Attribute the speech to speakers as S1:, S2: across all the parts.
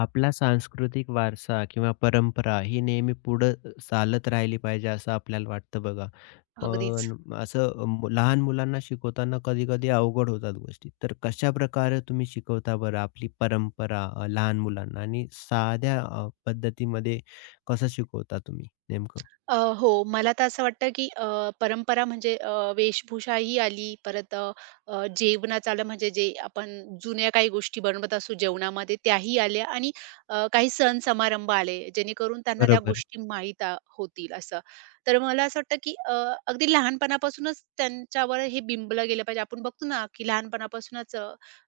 S1: आपला सांस्कृतिक वारसा किंवा परंपरा ही नेहमी पुढं चालत राहिली पाहिजे असं आपल्याला वाटतं बघा.
S2: अगदीच.
S1: पण असं लहान मुलांना शिकवताना कधी-कधी अवघड होतात गोष्टी. तर कशाप्रकारे तुम्ही शिकवता बरं आपली परंपरा लहान मुलांना आणि साध्या पद्धतीमध्ये कसं शिकवता तुम्ही नेमकं?
S2: हो, मला तर असं वाटतं, की परंपरा म्हणजे वेशभूषाही आली, परत अ, अ, जेवणाचं आलं, म्हणजे जे आपण जुन्या काही गोष्टी बनवत असू जेवणामध्ये त्याही आल्या आणि काही सण समारंभ आले, जेणेकरून त्यांना त्या
S1: बरोबर.
S2: गोष्टी माहीत होतील असं. तर मला असं वाटतं, की अगदी लहानपणापासूनच त्यांच्यावर हे बिंबलं गेलं पाहिजे. आपण बघतो ना, की लहानपणापासूनच अ,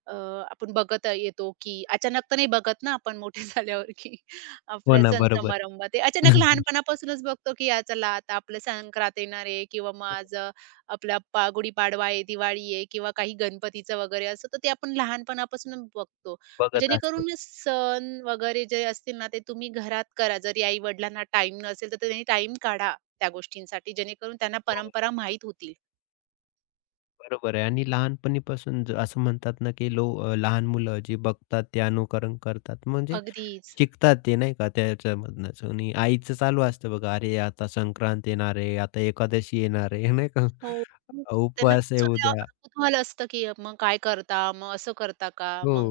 S2: अ, आपण बघत येतो, की अचानक तर नाही बघत ना आपण मोठे झाल्यावर, की
S1: हो
S2: आपल्या
S1: ना,
S2: सण
S1: बरोबर.
S2: समारंभ ते अचानक लहानपणापासूनच बघतो, की "या चला आता आपलं संक्रांत येणार आहे किंवा मग
S1: हो,
S2: आज आपला गुढीपाडवा आहे, दिवाळी आहे किंवा काही गणपतीचं वगैरे असतं." तर ते आपण लहानपणापासून बघतो. मग
S1: बघत असतो.
S2: जेणेकरून सण वगैरे जे असतील ना, ते तुम्ही घरात करा. जरी आई-वडिलांना टाईम नसेल, तर त्यांनी टाईम काढा त्या गोष्टींसाठी, जेणेकरून त्यांना
S1: हो,
S2: परंपरा माहीत होतील.
S1: बरोबर आहे आणि लहानपणीपासून असं म्हणतात ना, की लहान मुलं जी बघतात ते अनुकरण करतात. म्हणजे
S2: अगदीच.
S1: शिकतात ते नाही का त्याच्यामधनंच आणि आईचं चालू असतं बघा, "अरे, आता संक्रांत येणार आहे, आता एकादशी येणार आहे." नाही का?
S2: हो. मग त्यांना
S1: उपवास आहे
S2: कुतूहल
S1: उद्या.
S2: कुतूहल असतं, की मग काय करता? मग असं करता का?
S1: हो.
S2: मग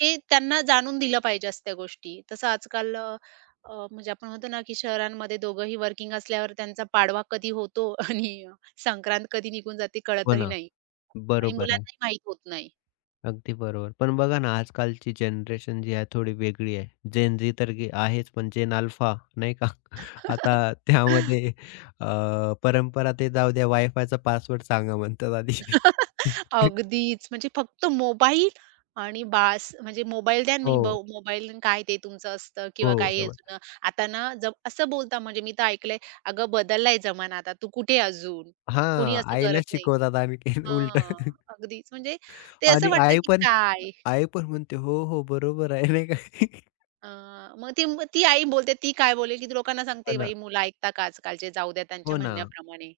S2: हे त्यांना जाणून दिलं पाहिजे असं त्या गोष्टी. तसं आजकाल अ, अ, म्हणजे आपण म्हणतो ना, की शहरांमध्ये दोघंही वर्किंग असल्यावर त्यांचा पाडवा कधी होतो आणि संक्रांत कधी निघून जाते
S1: हो
S2: कळतही
S1: ना.
S2: नाही आणि
S1: बरोबर आहे.
S2: मुलांनाही माहीत होत नाही.
S1: अगदी बरोबर. पण बघा ना, आजकालची जनरेशन जी आहे थोडी वेगळी आहे. जेन जी तर गे आहेच, पण जेन अल्फा नाही का? आता त्यामध्ये अ, परंपरा ते जाऊ द्या, वायफायचा पासवर्ड सांगा म्हणतात आधी.
S2: अगदीच. म्हणजे फक्त मोबाईल आणि बास. म्हणजे मोबाईल द्या आणि
S1: हो,
S2: मोबाईल आणि काय ते तुमचं असतं किंवा
S1: हो.
S2: काही हे
S1: बरोबर.
S2: जुनं. आता ना जम असं बोलता म्हणजे मी तर ऐकलंय, "अगं बदललाय जमाना आता. तू कुठे अजून? कोणी
S1: हां,
S2: असं
S1: आईला
S2: करत नाही."
S1: शिकवतात आणखीन
S2: हां,
S1: उलटं.
S2: अगदीच. म्हणजे ते असं
S1: आणि
S2: वाटतं
S1: आई
S2: की
S1: पण
S2: काय?
S1: आई पण म्हणते, "हो, हो, बरोबर आहे." नाही का?
S2: अ, मग ती आई बोलते, ती काय बोलेल? की लोकांना
S1: हो
S2: सांगते,
S1: ना,
S2: "बाई, मुलं ऐकता का आजकालचे? जाऊ द्या त्यांच्या
S1: हो ना,
S2: म्हणण्याप्रमाणे."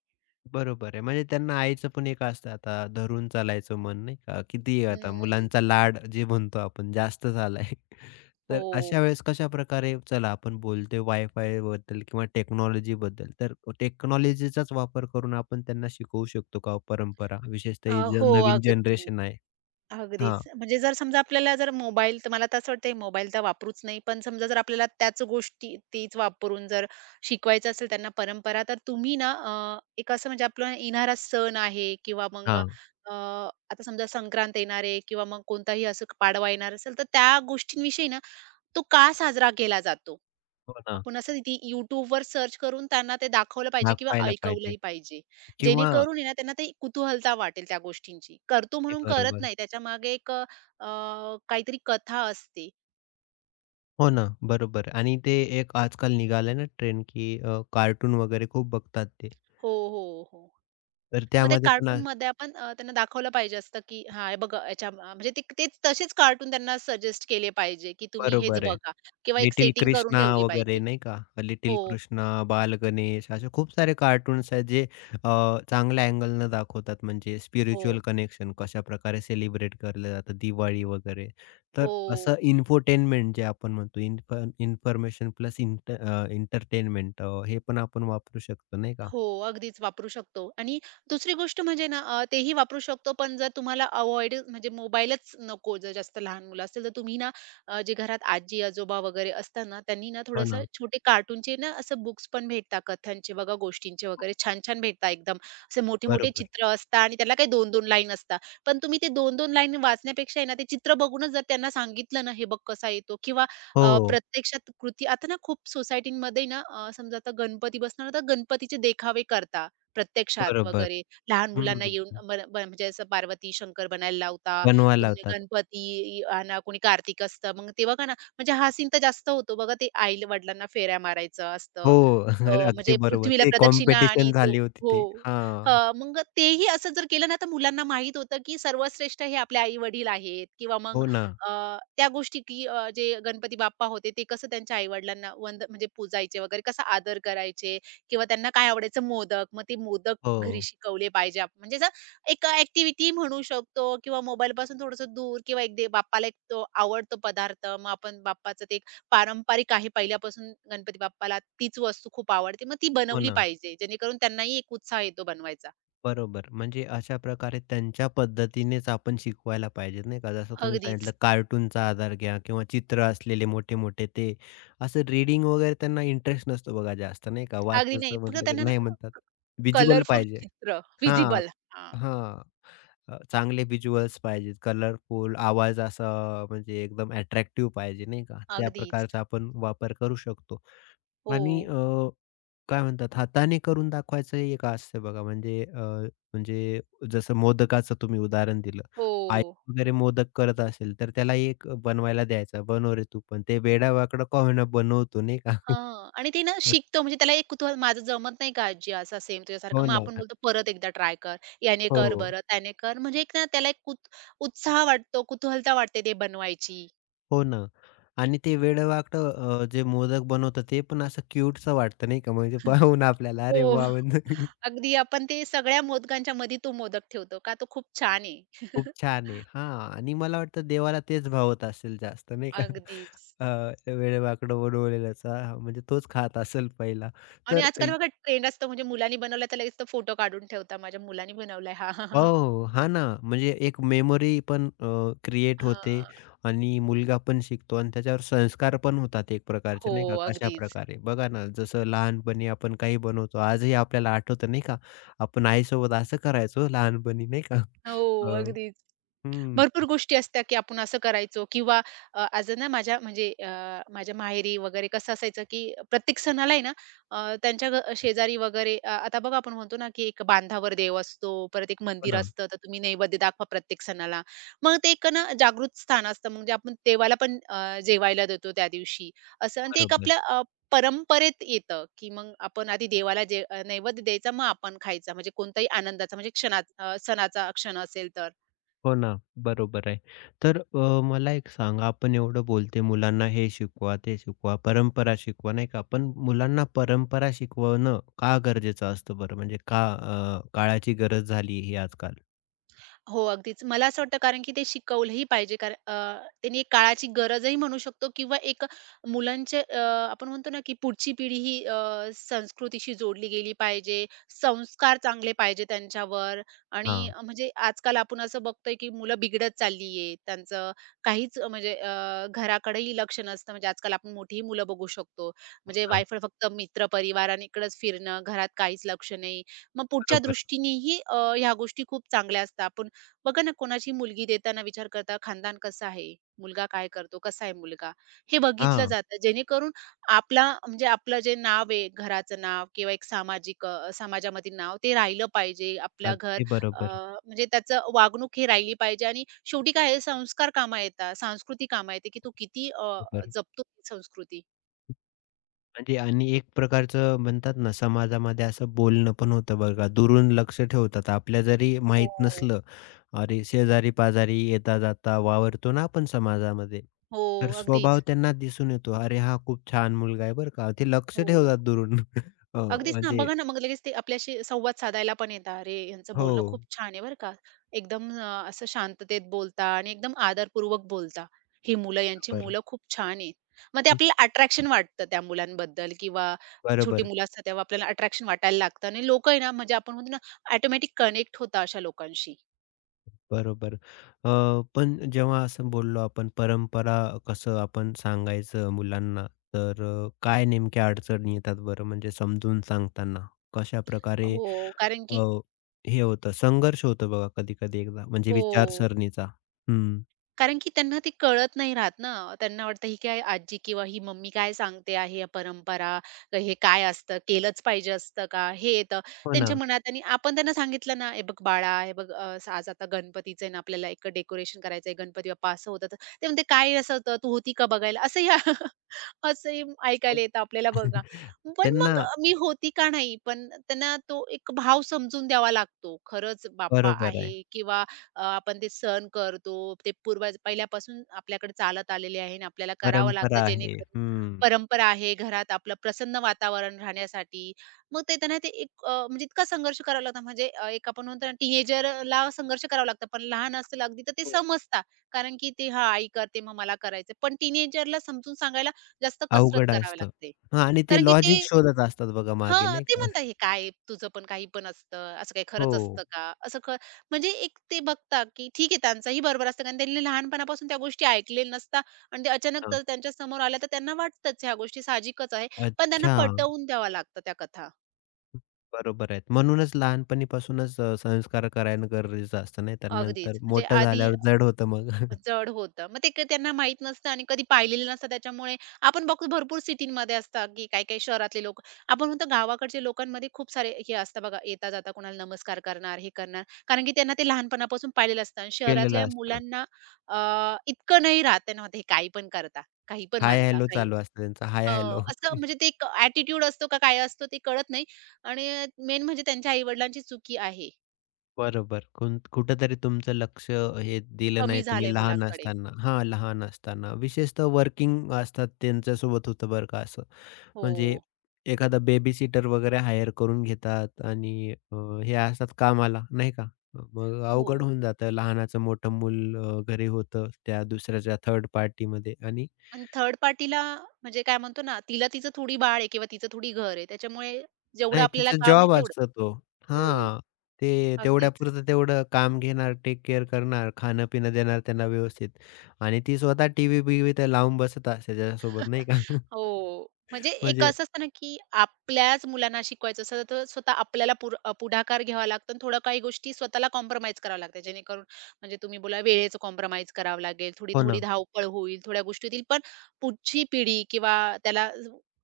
S1: बरोबर आहे. म्हणजे त्यांना आईचं पण एक असतं आता धरून चालायचं मन नाही का? किती आहे आता
S2: हं,
S1: मुलांचा लाड जे म्हणतो आपण जास्त झालाय. तर अशा
S2: हो.
S1: वेळेस कशाप्रकारे चला आपण बोलतोय वायफायबद्दल किंवा टेक्नॉलॉजीबद्दल. तर टेक्नॉलॉजीचाच वापर करून आपण त्यांना शिकवू शकतो का हो परंपरा? विशेषतः ही जे
S2: हो,
S1: नवीन
S2: अगदी.
S1: जनरेशन आहे. हां,
S2: अगदीच. म्हणजे जर समजा आपल्याला जर मोबाईल तर मला तर असं वाटतंय मोबाईल तर वापरूच नाही. पण समजा जर आपल्याला त्याच गोष्टी तीच वापरून जर शिकवायचं असेल त्यांना परंपरा, तर तुम्ही ना एक असं म्हणजे आपला येणारा सण आहे किंवा मग
S1: हां.
S2: आता समजा संक्रांत येणार आहे किंवा मग कोणताही असं पाडवा येणार असेल, तर त्या गोष्टींविषयी ना तो का साजरा केला जातो?
S1: हो ना,
S2: आपण असं ती YouTubeवर सर्च करून त्यांना ते दाखवलं पाहिजे किंवा
S1: दाखवायला पाहिजे
S2: ऐकवलंही पाहिजे.
S1: किंवा
S2: जेणेकरून आहे ना त्यांना ते कुतूहलता वाटेल त्या गोष्टींची. करतो
S1: ते
S2: म्हणून करत
S1: बरोबर.
S2: नाही त्याच्या मागे एक काहीतरी कथा असते.
S1: हो ना, बरोबर आणि ते एक आजकाल निघालंय ना ट्रेंड, की कार्टून वगैरे खूप बघतात ते.
S2: हो, हो, हो.
S1: तर
S2: मग ते
S1: त्यामध्ये पण
S2: कार्टूनमध्ये आपण त्यांना दाखवलं पाहिजे असतं, की हां, हे बघा याच्या म्हणजे ते तेच तसेच कार्टून त्यांना सजेस्ट केले पाहिजे, की तुम्ही हेच
S1: बरोबर आहे.
S2: बघा किंवा एक
S1: लिटिल
S2: सेटिंग करून
S1: कृष्णा
S2: ठेवली पाहिजे.
S1: वगैरे नाही का? लिटिल
S2: हो,
S1: कृष्णा, बालगणेश असे खूप सारे कार्टून्स आहेत जे चांगल्या अँगलनं दाखवतात. म्हणजे
S2: हो,
S1: स्पिरिच्युअल कनेक्शन कशा प्रकारे सेलिब्रेट केलं जातं, दिवाळी वगैरे. तर
S2: हो.
S1: असं इन्फोटेनमेंट जे आपण म्हणतो इन्फॉर्मेशन प्लस हे पण आपण वापरू शकतो नाही का?
S2: हो, अगदीच वापरू शकतो आणि दुसरी गोष्ट म्हणजे ना तेही वापरू शकतो, पण जर तुम्हाला अव्हॉइड म्हणजे मोबाईलच नको, जर जास्त लहान मुलं असतील, तर तुम्ही ना जे घरात आजी-आजोबा वगैरे असतात ना, त्यांनी ना
S1: हो
S2: थोडंसं
S1: ना,
S2: छोटे कार्टूनचे ना असं बुक्स पण भेटतात, कथांचे बघा, गोष्टींचे वगैरे छान-छान भेटतात एकदम. असे मोठे-मोठे
S1: बरोबर.
S2: चित्र असतात आणि त्याला काही 2-2 लाईन असतात. पण तुम्ही ते 2-2 लाईन वाचण्यापेक्षा आहे ना, ते चित्र बघूनच जर त्यांना सांगितलं ना, हे बघ कसा येतो किंवा
S1: हो.
S2: प्रत्यक्षात कृती आता ना खूप सोसायटीमध्ये ना समजा आता गणपती बसणार तर गणपतीचे देखावे करता प्रत्यक्षात
S1: बरोबर.
S2: वगैरे. लहान मुलांना
S1: हं.
S2: येऊन बन बन म्हणजे असं पार्वती, शंकर बनायला लावता.
S1: बनवायला
S2: तुम्ही
S1: लावतात.
S2: गणपती आणा, कोणी कार्तिक असतं. मग ते बघा ना, म्हणजे हा सीन तर जास्त होतो बघा ते आई-वडिलांना फेऱ्या मारायचं असतं.
S1: हो. अगदी
S2: म्हणजे
S1: बरोबर.
S2: पृथ्वीला
S1: ते
S2: प्रदक्षिणा आणि
S1: कॉम्पिटिशन
S2: तो
S1: झाली होती
S2: हो.
S1: ते. हां.
S2: हं, मग तेही असं जर केलं ना, तर मुलांना माहीत होतं की सर्वश्रेष्ठ हे आपले आई-वडील आहेत किंवा मग
S1: हो ना.
S2: अ, त्या गोष्टी की जे गणपती बाप्पा होते ते कसं त्यांच्या आई-वडिलांना म्हणजे पूजायचे वगैरे, कसा आदर करायचे किंवा त्यांना काय आवडायचं मोदक. मग ते मोदक
S1: हो.
S2: घरी शिकवले पाहिजे आपण. म्हणजे असं एक ॲक्टिव्हिटी म्हणू शकतो किंवा मोबाईलपासून थोडंसं दूर किंवा एक दे बाप्पाला एक तो आवडतो पदार्थ. मग आपण बाप्पाचं ते एक पारंपरिक आहे पहिल्यापासून गणपती बाप्पाला तीच वस्तू खूप आवडते. मग ती
S1: हो
S2: बनवली
S1: ना.
S2: पाहिजे जेणेकरून त्यांनाही एक उत्साह येतो बनवायचा.
S1: बरोबर. म्हणजे अशा प्रकारे त्यांच्या पद्धतीनेच आपण शिकवायला पाहिजे नाही का. जसं तुम्ही
S2: अगदीच.
S1: सांगितलं कार्टूनचा आधार घ्या किंवा चित्र असलेले मोठे-मोठे ते असं रीडिंग वगैरे त्यांना इंटरेस्ट नसतो बघा जास्त नाही का.
S2: अगदी नाही.
S1: वाचायचं
S2: फक्त
S1: म्हटलं की
S2: त्यांना ना
S1: नाही म्हणतात. व्हिज्युअल
S2: कलरफुल
S1: पाहिजे.
S2: चित्र,
S1: हां.
S2: व्हिजिबल.
S1: हां. चांगले व्हिज्युअल्स पाहिजेत, कलरफुल आवाज असा म्हणजे एकदम अट्रॅक्टिव्ह पाहिजे नाही का? त्या
S2: अगदीच.
S1: प्रकारचा आपण वापर करू शकतो
S2: हो.
S1: आणि काय म्हणतात हाताने करून दाखवायचं हे एक असतं बघा म्हणजे म्हणजे जसं मोदकाचं तुम्ही उदाहरण दिलं.
S2: हो,
S1: आई
S2: हो.
S1: वगैरे मोदक करत असेल, तर त्याला एक बनवायला द्यायचा, "बनव रे तू पण." ते वेडावाकडं का होईना बनवतो नाही का?
S2: हां. आणि ते ना शिकतं म्हणजे त्याला एक कुतूहल माझं जमत नाही का आजी असा सेम तुझ्यासारखा.
S1: हो
S2: मग
S1: ना.
S2: आपण बोलतो परत एकदा ट्राय कर. याने कर
S1: हो.
S2: बरं, त्याने कर. म्हणजे एक ना त्याला एक उत्साह वाटतो, कुतूहलता वाटते ते बनवायची.
S1: हो ना. आणि ते वेडवाकडं जे मोदक बनवतं ते पण असं क्यूटसं वाटतं नाही का, म्हणजे पाहून आपल्याला
S2: हो.
S1: अरे वाह! म्हणजे
S2: अगदी आपण ते सगळ्या मोदकांच्या मध्ये तो मोदक ठेवतो का तो खूप छान आहे.
S1: खूप छान आहे. हां आणि मला वाटतं देवाला तेच भावत असेल जास्त नाही का?
S2: अगदीच.
S1: वेडवाकडं बनवलेलंच हां, म्हणजे तोच खात असेल पहिला.
S2: आणि
S1: तर
S2: आजकाल बघा ट्रेंड असतो म्हणजे मुलांनी बनवला तर लगेच तो फोटो काढून ठेवता. माझ्या मुलांनी बनवलाय. हां, हां, हां.
S1: हो, हां ना. म्हणजे एक मेमरी पण क्रिएट होते
S2: हां.
S1: आणि मुलगा पण शिकतो आणि त्याच्यावर संस्कार पण होतात एक प्रकारचे,
S2: हो,
S1: नाही का?
S2: अगदीच.
S1: कशाप्रकारे? बघा ना, जसं लहानपणी आपण काही बनवतो, आजही आपल्याला आठवतं, नाही का? आपण आईसोबत असं करायचो लहानपणी, नाही का?
S2: हो,
S1: अ,
S2: अगदीच.
S1: हं,
S2: भरपूर गोष्टी असतात, की आपण असं करायचो किंवा आज ना माझ्या म्हणजे माझ्या माहेरी वगैरे कसं असायचं, की प्रत्येक सणाला आहे ना त्यांच्या शेजारी वगैरे आता बघा आपण म्हणतो ना, की एक बांधावर देव असतो, परत एक
S1: हो
S2: मंदिर
S1: ना.
S2: असतं, तर तुम्ही नैवेद्य दाखवा प्रत्येक सणाला. मग ते एक ना जागृत स्थान असतं, म्हणजे आपण देवाला पण जेवायला देतो त्या दिवशी असं आणि ते एक
S1: बरोबर.
S2: आपल्या परंपरेत येतं, की मग आपण आधी देवाला जे नैवेद्य द्यायचा, मग आपण खायचा. म्हणजे कोणताही आनंदाचा म्हणजे सणाचा क्षण असेल तर.
S1: हो ना, बरोबर आहे. तर मला एक सांगा, आपण एवढं बोलते मुलांना हे शिकवा, ते शिकवा, परंपरा शिकवा, नाही का? पण मुलांना परंपरा शिकवणं का गरजेचं असतं बरं? म्हणजे का काळाची गरज झाली ही आजकाल?
S2: हो, अगदीच. मला असं वाटतं कारण की ते शिकवलंही पाहिजे कारण त्यांनी एक काळाची गरजही म्हणू शकतो किंवा एक मुलांचे आपण म्हणतो ना, की पुढची पिढी ही संस्कृतीशी जोडली गेली पाहिजे. संस्कार चांगले पाहिजे त्यांच्यावर आणि
S1: हां,
S2: म्हणजे आजकाल आपण असं बघतोय, की मुलं बिघडत चालली त्यांचं काहीच म्हणजे घराकडेही लक्ष नसतं. म्हणजे आजकाल आपण मोठीही मुलं बघू शकतो. म्हणजे
S1: हां,
S2: वायफळ फक्त मित्र, परिवार आणि इकडंच फिरणं, घरात काहीच लक्ष नाही. मग पुढच्या
S1: बरोबर.
S2: दृष्टीनेही ह्या गोष्टी खूप चांगल्या असतात. आपण बघा ना कोणाची मुलगी देताना विचार करता खानदान कसं आहे, मुलगा काय करतो, कसा आहे मुलगा, हे बघितलं
S1: हां,
S2: जातं. जेणेकरून आपला म्हणजे आपलं जे नाव आहे, घराचं नाव किंवा एक सामाजिक समाजामधील नाव ते राहिलं पाहिजे. आपलं घर
S1: अगदी
S2: अ,
S1: बरोबर,
S2: म्हणजे त्याचं वागणूक ही राहिली पाहिजे आणि शेवटी काय आहे संस्कार कामा येतात, संस्कृती कामा येते, की तू किती
S1: बरोबर.
S2: जपतो ती संस्कृती.
S1: म्हणजे आणि एक प्रकारचं म्हणतात ना, समाजामध्ये असं बोलणं पण होतं बघा. दुरून लक्ष ठेवतात. आपल्या जरी माहीत
S2: हो.
S1: नसलं, अरे शेजारी-पाजारी, येता-जाता वावरतो ना आपण समाजामध्ये,
S2: हो,
S1: तर स्वभाव
S2: अगदीच.
S1: त्यांना दिसून येतो. अरे हा खूप छान मुलगा आहे बरं का. ते लक्ष
S2: हो.
S1: ठेवतात दुरून. अ,
S2: अगदीच ना,
S1: म्हणजे
S2: बघा ना, मग लगेच ते आपल्याशी संवाद साधायला पण येतात. "अरे, ह्यांचं
S1: हो,
S2: बोलणं खूप छान आहे बरं का." एकदम असं शांततेत बोलता आणि एकदम आदरपूर्वक बोलता. "ही मुलं, यांची
S1: बरं.
S2: मुलं खूप छान आहेत." मग ते
S1: हं,
S2: आपल्याला अट्रॅक्शन वाटतं त्या मुलांबद्दल किंवा छोटी
S1: बरोबर.
S2: मुलं असतात तेव्हा आपल्याला अट्रॅक्शन वाटायला लागतं आणि लोकं आहे ना, म्हणजे आपण म्हणतो ना, ऑटोमॅटिक कनेक्ट होता अशा लोकांशी.
S1: बरोबर. पण जेव्हा असं बोललो आपण परंपरा कसं आपण सांगायचं मुलांना, तर काय नेमक्या अडचणी येतात बरं म्हणजे समजून सांगताना? कशाप्रकारे
S2: हो, कारण
S1: अ,
S2: की
S1: हे होतं संघर्ष होतो बघा कधी-कधी एकदा म्हणजे
S2: हो.
S1: विचारसरणीचा. हं.
S2: कारण की त्यांना ते कळत नाही राहत ना. त्यांना वाटतं ही काय आजी किंवा ही मम्मी काय सांगते आहे, या परंपरा हे काय असतं, केलंच पाहिजे असतं का? हे येतं
S1: हो
S2: त्यांच्या
S1: ना.
S2: मनात आणि आपण त्यांना सांगितलं ना, "हे बघ बाळा, हे बघ आज आता गणपतीचं आहे ना, आपल्याला एक डेकोरेशन करायचं आहे, गणपती बाप्पा असं होतं." तर ते म्हणते, "काय असं होतं? तू होती का बघायला?" असंही असंही ऐकायला येतं आपल्याला बघा. पण
S1: त्यांना
S2: मग मी होती का नाही, पण त्यांना तो एक भाव समजून द्यावा लागतो. खरंच बाप्पा
S1: बरोबर आहे.
S2: आहे किंवा आपण ते सण करतो. ते पूर्वज पहिल्यापासून आपल्याकडे चालत आलेले आहे आणि आपल्याला करावं लागतं
S1: परंपरा आहे.
S2: जेणेकरून
S1: हं.
S2: परंपरा आहे. घरात आपलं प्रसन्न वातावरण राहण्यासाठी. मग ते त्यांना ते एक म्हणजे इतका संघर्ष करावा लागतो म्हणजे एक आपण म्हणतो ना टीनेजरला संघर्ष करावा लागतो. पण लहान असेल अगदी तर ते
S1: हो.
S2: समजतात. कारण की ते हां, आई करते मग मला करायचं. पण टीनेजरला समजून सांगायला जास्त कसरत
S1: अवघड
S2: करावी
S1: असतं.
S2: लागते.
S1: हां आणि ते
S2: कारण की ते
S1: लॉजिक शोधत असतात बघा मागे
S2: हां,
S1: नाही
S2: ते
S1: का?
S2: म्हणता हे काय तुझं पण काही पण असतं, असं काही खरंच
S1: हो.
S2: असतं का? असं क म्हणजे एक ते बघता, की ठीक आहे त्यांचंही बरोबर असतं कारण त्यांनी लहानपणापासून त्या गोष्टी ऐकलेल्या नसतात आणि ते अचानक
S1: हां.
S2: तर त्यांच्या समोर आल्या तर त्यांना वाटतंच ह्या गोष्टी साहजिकच आहे. पण त्यांना
S1: अच्छा.
S2: पटवून द्याव्या लागतात त्या कथा.
S1: बरोबर आहेत. म्हणूनच लहानपणीपासूनच संस्कार करायला गरजेचं असतं, नाही तर नंतर
S2: अगदीच. म्हणजे
S1: मोठं
S2: आधी
S1: झाल्यावर जड होतं मग.
S2: जड होतं. मग ते त्यांना माहीत नसतं आणि कधी पाहिलेलं नसतं त्याच्यामुळे आपण बघतो भरपूर सिटींमध्ये असतात, की काही-काही शहरातले लोकं. आपण म्हणतो गावाकडच्या लोकांमध्ये खूप सारे हे असतं बघा, येता-जाता कोणाला नमस्कार करणार, हे करणार. कारण की त्यांना ते लहानपणापासून पाहिलेलं असतं आणि
S1: केलेलं
S2: शहरातल्या
S1: असतं.
S2: मुलांना इतकं नाही राहत त्यांना वाटतं, हे काही पण करता, काही पण
S1: हाय,
S2: मानता,
S1: हॅलो
S2: काही
S1: चालू असतं त्यांचं. हाय,
S2: अ,
S1: हॅलो.
S2: असं म्हणजे ते एक ॲटिट्यूड असतो का काय असतो ते कळत नाही आणि मेन म्हणजे त्यांच्या आई-वडिलांची चुकी आहे.
S1: बरोबर. कुठेतरी तुमचं लक्ष हे दिलं
S2: कमी
S1: नाही
S2: झालंय
S1: तुम्ही लहान
S2: मुलांकडे.
S1: असताना. हां, लहान असताना. विशेषतः वर्किंग असतात त्यांच्यासोबत होतं बरं का असं. म्हणजे
S2: हो,
S1: एखादा बेबीसिटर वगैरे हायर करून घेतात आणि हे असतात कामाला, नाही का? मग
S2: हो.
S1: अवघड होऊन जातं. लहानाचं मोठं मूल घरी होतं त्या दुसऱ्याच्या थर्ड पार्टीमध्ये आणि
S2: आणि थर्ड पार्टीला म्हणजे काय म्हणतो ना, तिला तिचं थोडी बाळ आहे किंवा तिचं थोडी घर आहे. त्याच्यामुळे जेवढं
S1: नाही
S2: आपल्याला
S1: तिचा
S2: काम आहे
S1: जॉब
S2: तेवढं.
S1: असतो तो.
S2: हं,
S1: हां. ते
S2: अगदीच.
S1: तेवढ्यापुरतं तेवढं काम घेणार, टेक केअर करणार, खाणं-पिणं देणार त्यांना व्यवस्थित आणि ती स्वतः टीव्ही-बीव्ही तर लावून बसत असते त्याच्यासोबत, नाही का?
S2: हो. म्हणजे एक
S1: म्हणजे
S2: असं असतं ना, की आपल्याच मुलांना शिकवायचं असेल, तर स्वतः आपल्याला पुढाकार घ्यावा लागतो आणि थोडं काही गोष्टी स्वतःला कॉम्प्रोमाईज कराव्या लागतात. जेणेकरून म्हणजे तुम्ही बोला वेळेचं कॉम्प्रोमाईज करावं लागेल,
S1: हो
S2: थोडी-थोडी
S1: ना.
S2: धावपळ होईल, थोड्या गोष्टी होतील. पण पुढची पिढी किंवा त्याला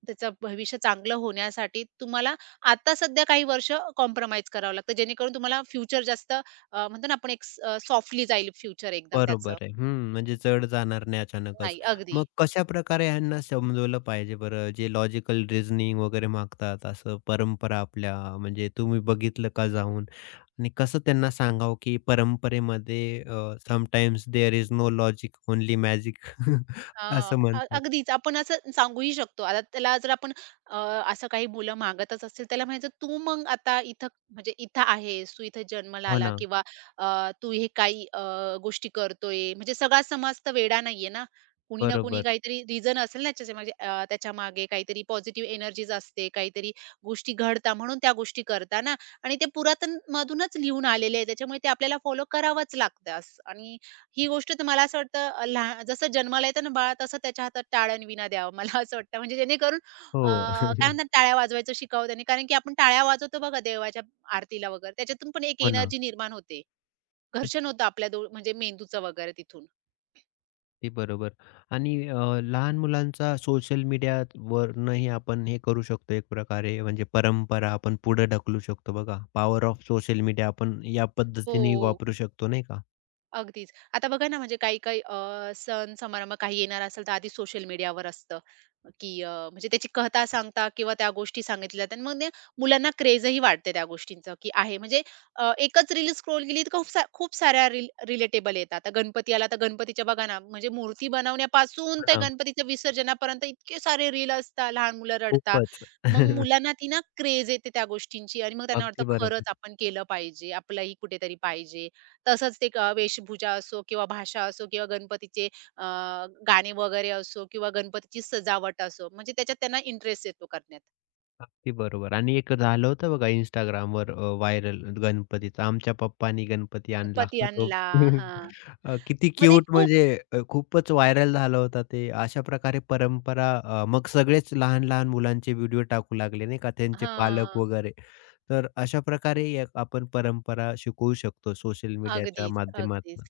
S2: त्याचं भविष्य चांगलं होण्यासाठी तुम्हाला आता सध्या काही वर्ष कॉम्प्रोमाईज करावं लागतं. जेणेकरून तुम्हाला फ्युचर जास्त म्हणतो ना आपण एक सॉफ्टली जाईल फ्युचर एकदम त्याचं.
S1: बरोबर आहे. हं, म्हणजे चढ जाणार नाही अचानकच.
S2: नाही, अगदी.
S1: मग कशाप्रकारे ह्यांना समजवलं पाहिजे बरं, जे लॉजिकल रिझनिंग वगैरे मागतात, असं परंपरा आपल्या म्हणजे तुम्ही बघितलं का जाऊन? आणि कसं त्यांना सांगावं, की परंपरेमध्ये sometimes there is no logic, only magic
S2: हां.
S1: असं म्हणतात.
S2: अगदीच आपण असं सांगूही शकतो. आता त्याला जर आपण अ, असं काही मुलं मागतच असतील, त्याला म्हणायचं, "तू मग आता इथं म्हणजे इथं आहेस, तू इथं जन्माला
S1: हो
S2: आला
S1: ना,
S2: किंवा अ, तू हे काही गोष्टी करतोय." म्हणजे सगळा समाज तर वेडा नाहीये ना. कुणी ना कुणी
S1: बरोबर.
S2: काहीतरी रिझन असेल ना त्याच्या म्हणजे त्याच्यामागे काहीतरी पॉझिटिव्ह एनर्जीज असते, काहीतरी गोष्टी घडता म्हणून त्या गोष्टी करता ना आणि ते पुरातनमधूनच लिहून आलेले आहे. त्याच्यामुळे ते आपल्याला फॉलो करावंच लागतं असं आणि ही गोष्ट तर मला असं वाटतं जसं जन्माला येतं ना बाळ तसं त्याच्या हातात टाळ्या आणि विणा द्यावा मला असं वाटतं. म्हणजे जेणेकरून
S1: हो.
S2: काय म्हणतात टाळ्या वाजवायचं शिकावं त्याने. कारण की आपण टाळ्या वाजवतो बघा देवाच्या आरतीला वगैरे त्याच्यातून पण एक
S1: हो ना.
S2: एनर्जी निर्माण होते. घर्षण होतं आपल्या म्हणजे मेंदूचं वगैरे तिथून.
S1: अगदी बरोबर आणि लहान मुलांचा सोशल मीडियावरनंही आपण हे करू शकतो एक प्रकारे म्हणजे परंपरा आपण पुढे ढकलू शकतो बघा. पॉवर ऑफ सोशल मीडिया आपण या पद्धतीने
S2: हो.
S1: वापरू शकतो नाही का?
S2: अगदीच. आता बघा ना, म्हणजे काही-काही सण-समारंभ काही येणार असेल, तर आधी सोशल मीडियावर असतं, की म्हणजे त्याची कथा सांगता किंवा त्या गोष्टी सांगितल्या जातात. मग ते मुलांना क्रेझही वाटते त्या गोष्टींचं, की आहे म्हणजे एकच रील स्क्रोल केली तर खूप साऱ्या रील रिलेटेबल येतात. आता गणपती आला, तर गणपतीच्या बघा ना, म्हणजे मूर्ती बनवण्यापासून
S1: हो
S2: ते
S1: ना,
S2: गणपतीच्या विसर्जनापर्यंत इतके सारे रील असतात. लहान मुलं रडतात.
S1: खूपच.
S2: मग मुलांना ती ना क्रेझ येते त्या गोष्टींची आणि मग त्यांना वाटतं
S1: अगदी
S2: खरंच
S1: बरोबर,
S2: आपण केलं पाहिजे, आपलंही कुठेतरी पाहिजे. तसंच ते वेशभूषा असो किंवा भाषा असो किंवा गणपतीचे अ, गाणे वगैरे असो किंवा गणपतीची सजावट असो, म्हणजे त्याच्यात त्यांना इंटरेस्ट येतो करण्यात.
S1: अगदी बरोबर आणि एक झालं होतं बघा Instagramवर व्हायरल गणपतीचं. आमच्या पप्पांनी गणपती आणला.
S2: गणपती
S1: तो
S2: आणला हां.
S1: किती
S2: मग ते
S1: क्यूट
S2: खूप
S1: म्हणजे खूपच व्हायरल झालं होतं ते. अशा प्रकारे परंपरा मग सगळेच लहान-लहान मुलांचे व्हिडिओ टाकू लागले नाही का, त्यांचे पालक
S2: हां.
S1: वगैरे. तर अशा प्रकारे एक आपण परंपरा शिकवू शकतो सोशल मीडियाच्या
S2: अगदीच, अगदीच.
S1: माध्यमातून.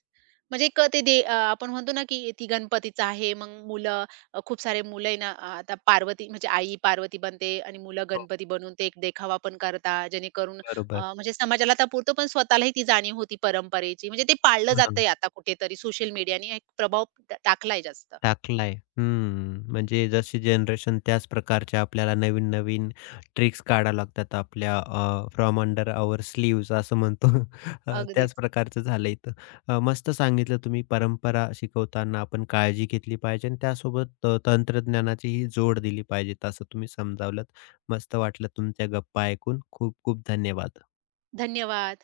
S2: म्हणजे क ते दे आपण म्हणतो ना, की ती गणपतीचं आहे, मग मुलं खूप सारे मुलं आहे ना, आता पार्वती म्हणजे आई पार्वती बनते आणि मुलं
S1: हो,
S2: गणपती बनून ते एक देखावा पण करतात, जेणेकरून
S1: बरोबर.
S2: म्हणजे समाजाला आता पुरतो, पण स्वतःलाही ती जाणीव होती परंपरेची. म्हणजे ते पाळलं
S1: हो ना.
S2: जातंय आता कुठेतरी सोशल मीडियाने एक प्रभाव टाकलाय जास्त.
S1: टाकलाय. हं. म्हणजे जशी जनरेशन त्याच प्रकारच्या आपल्याला नवीन-नवीन ट्रिक्स काढाव्या लागतात आपल्या फ्रॉम अंडर आवर स्लीव्हज असं म्हणतो. त्याच
S2: अगदीच.
S1: प्रकारचं झालं इथं. मस्त सांगितलं तुम्ही परंपरा शिकवताना आपण काळजी घेतली पाहिजे आणि त्यासोबत तंत्रज्ञानाचीही जोड दिली पाहिजे असं तुम्ही समजावलंत. मस्त वाटलं तुमच्या गप्पा ऐकून. खूप खूप धन्यवाद.
S2: धन्यवाद.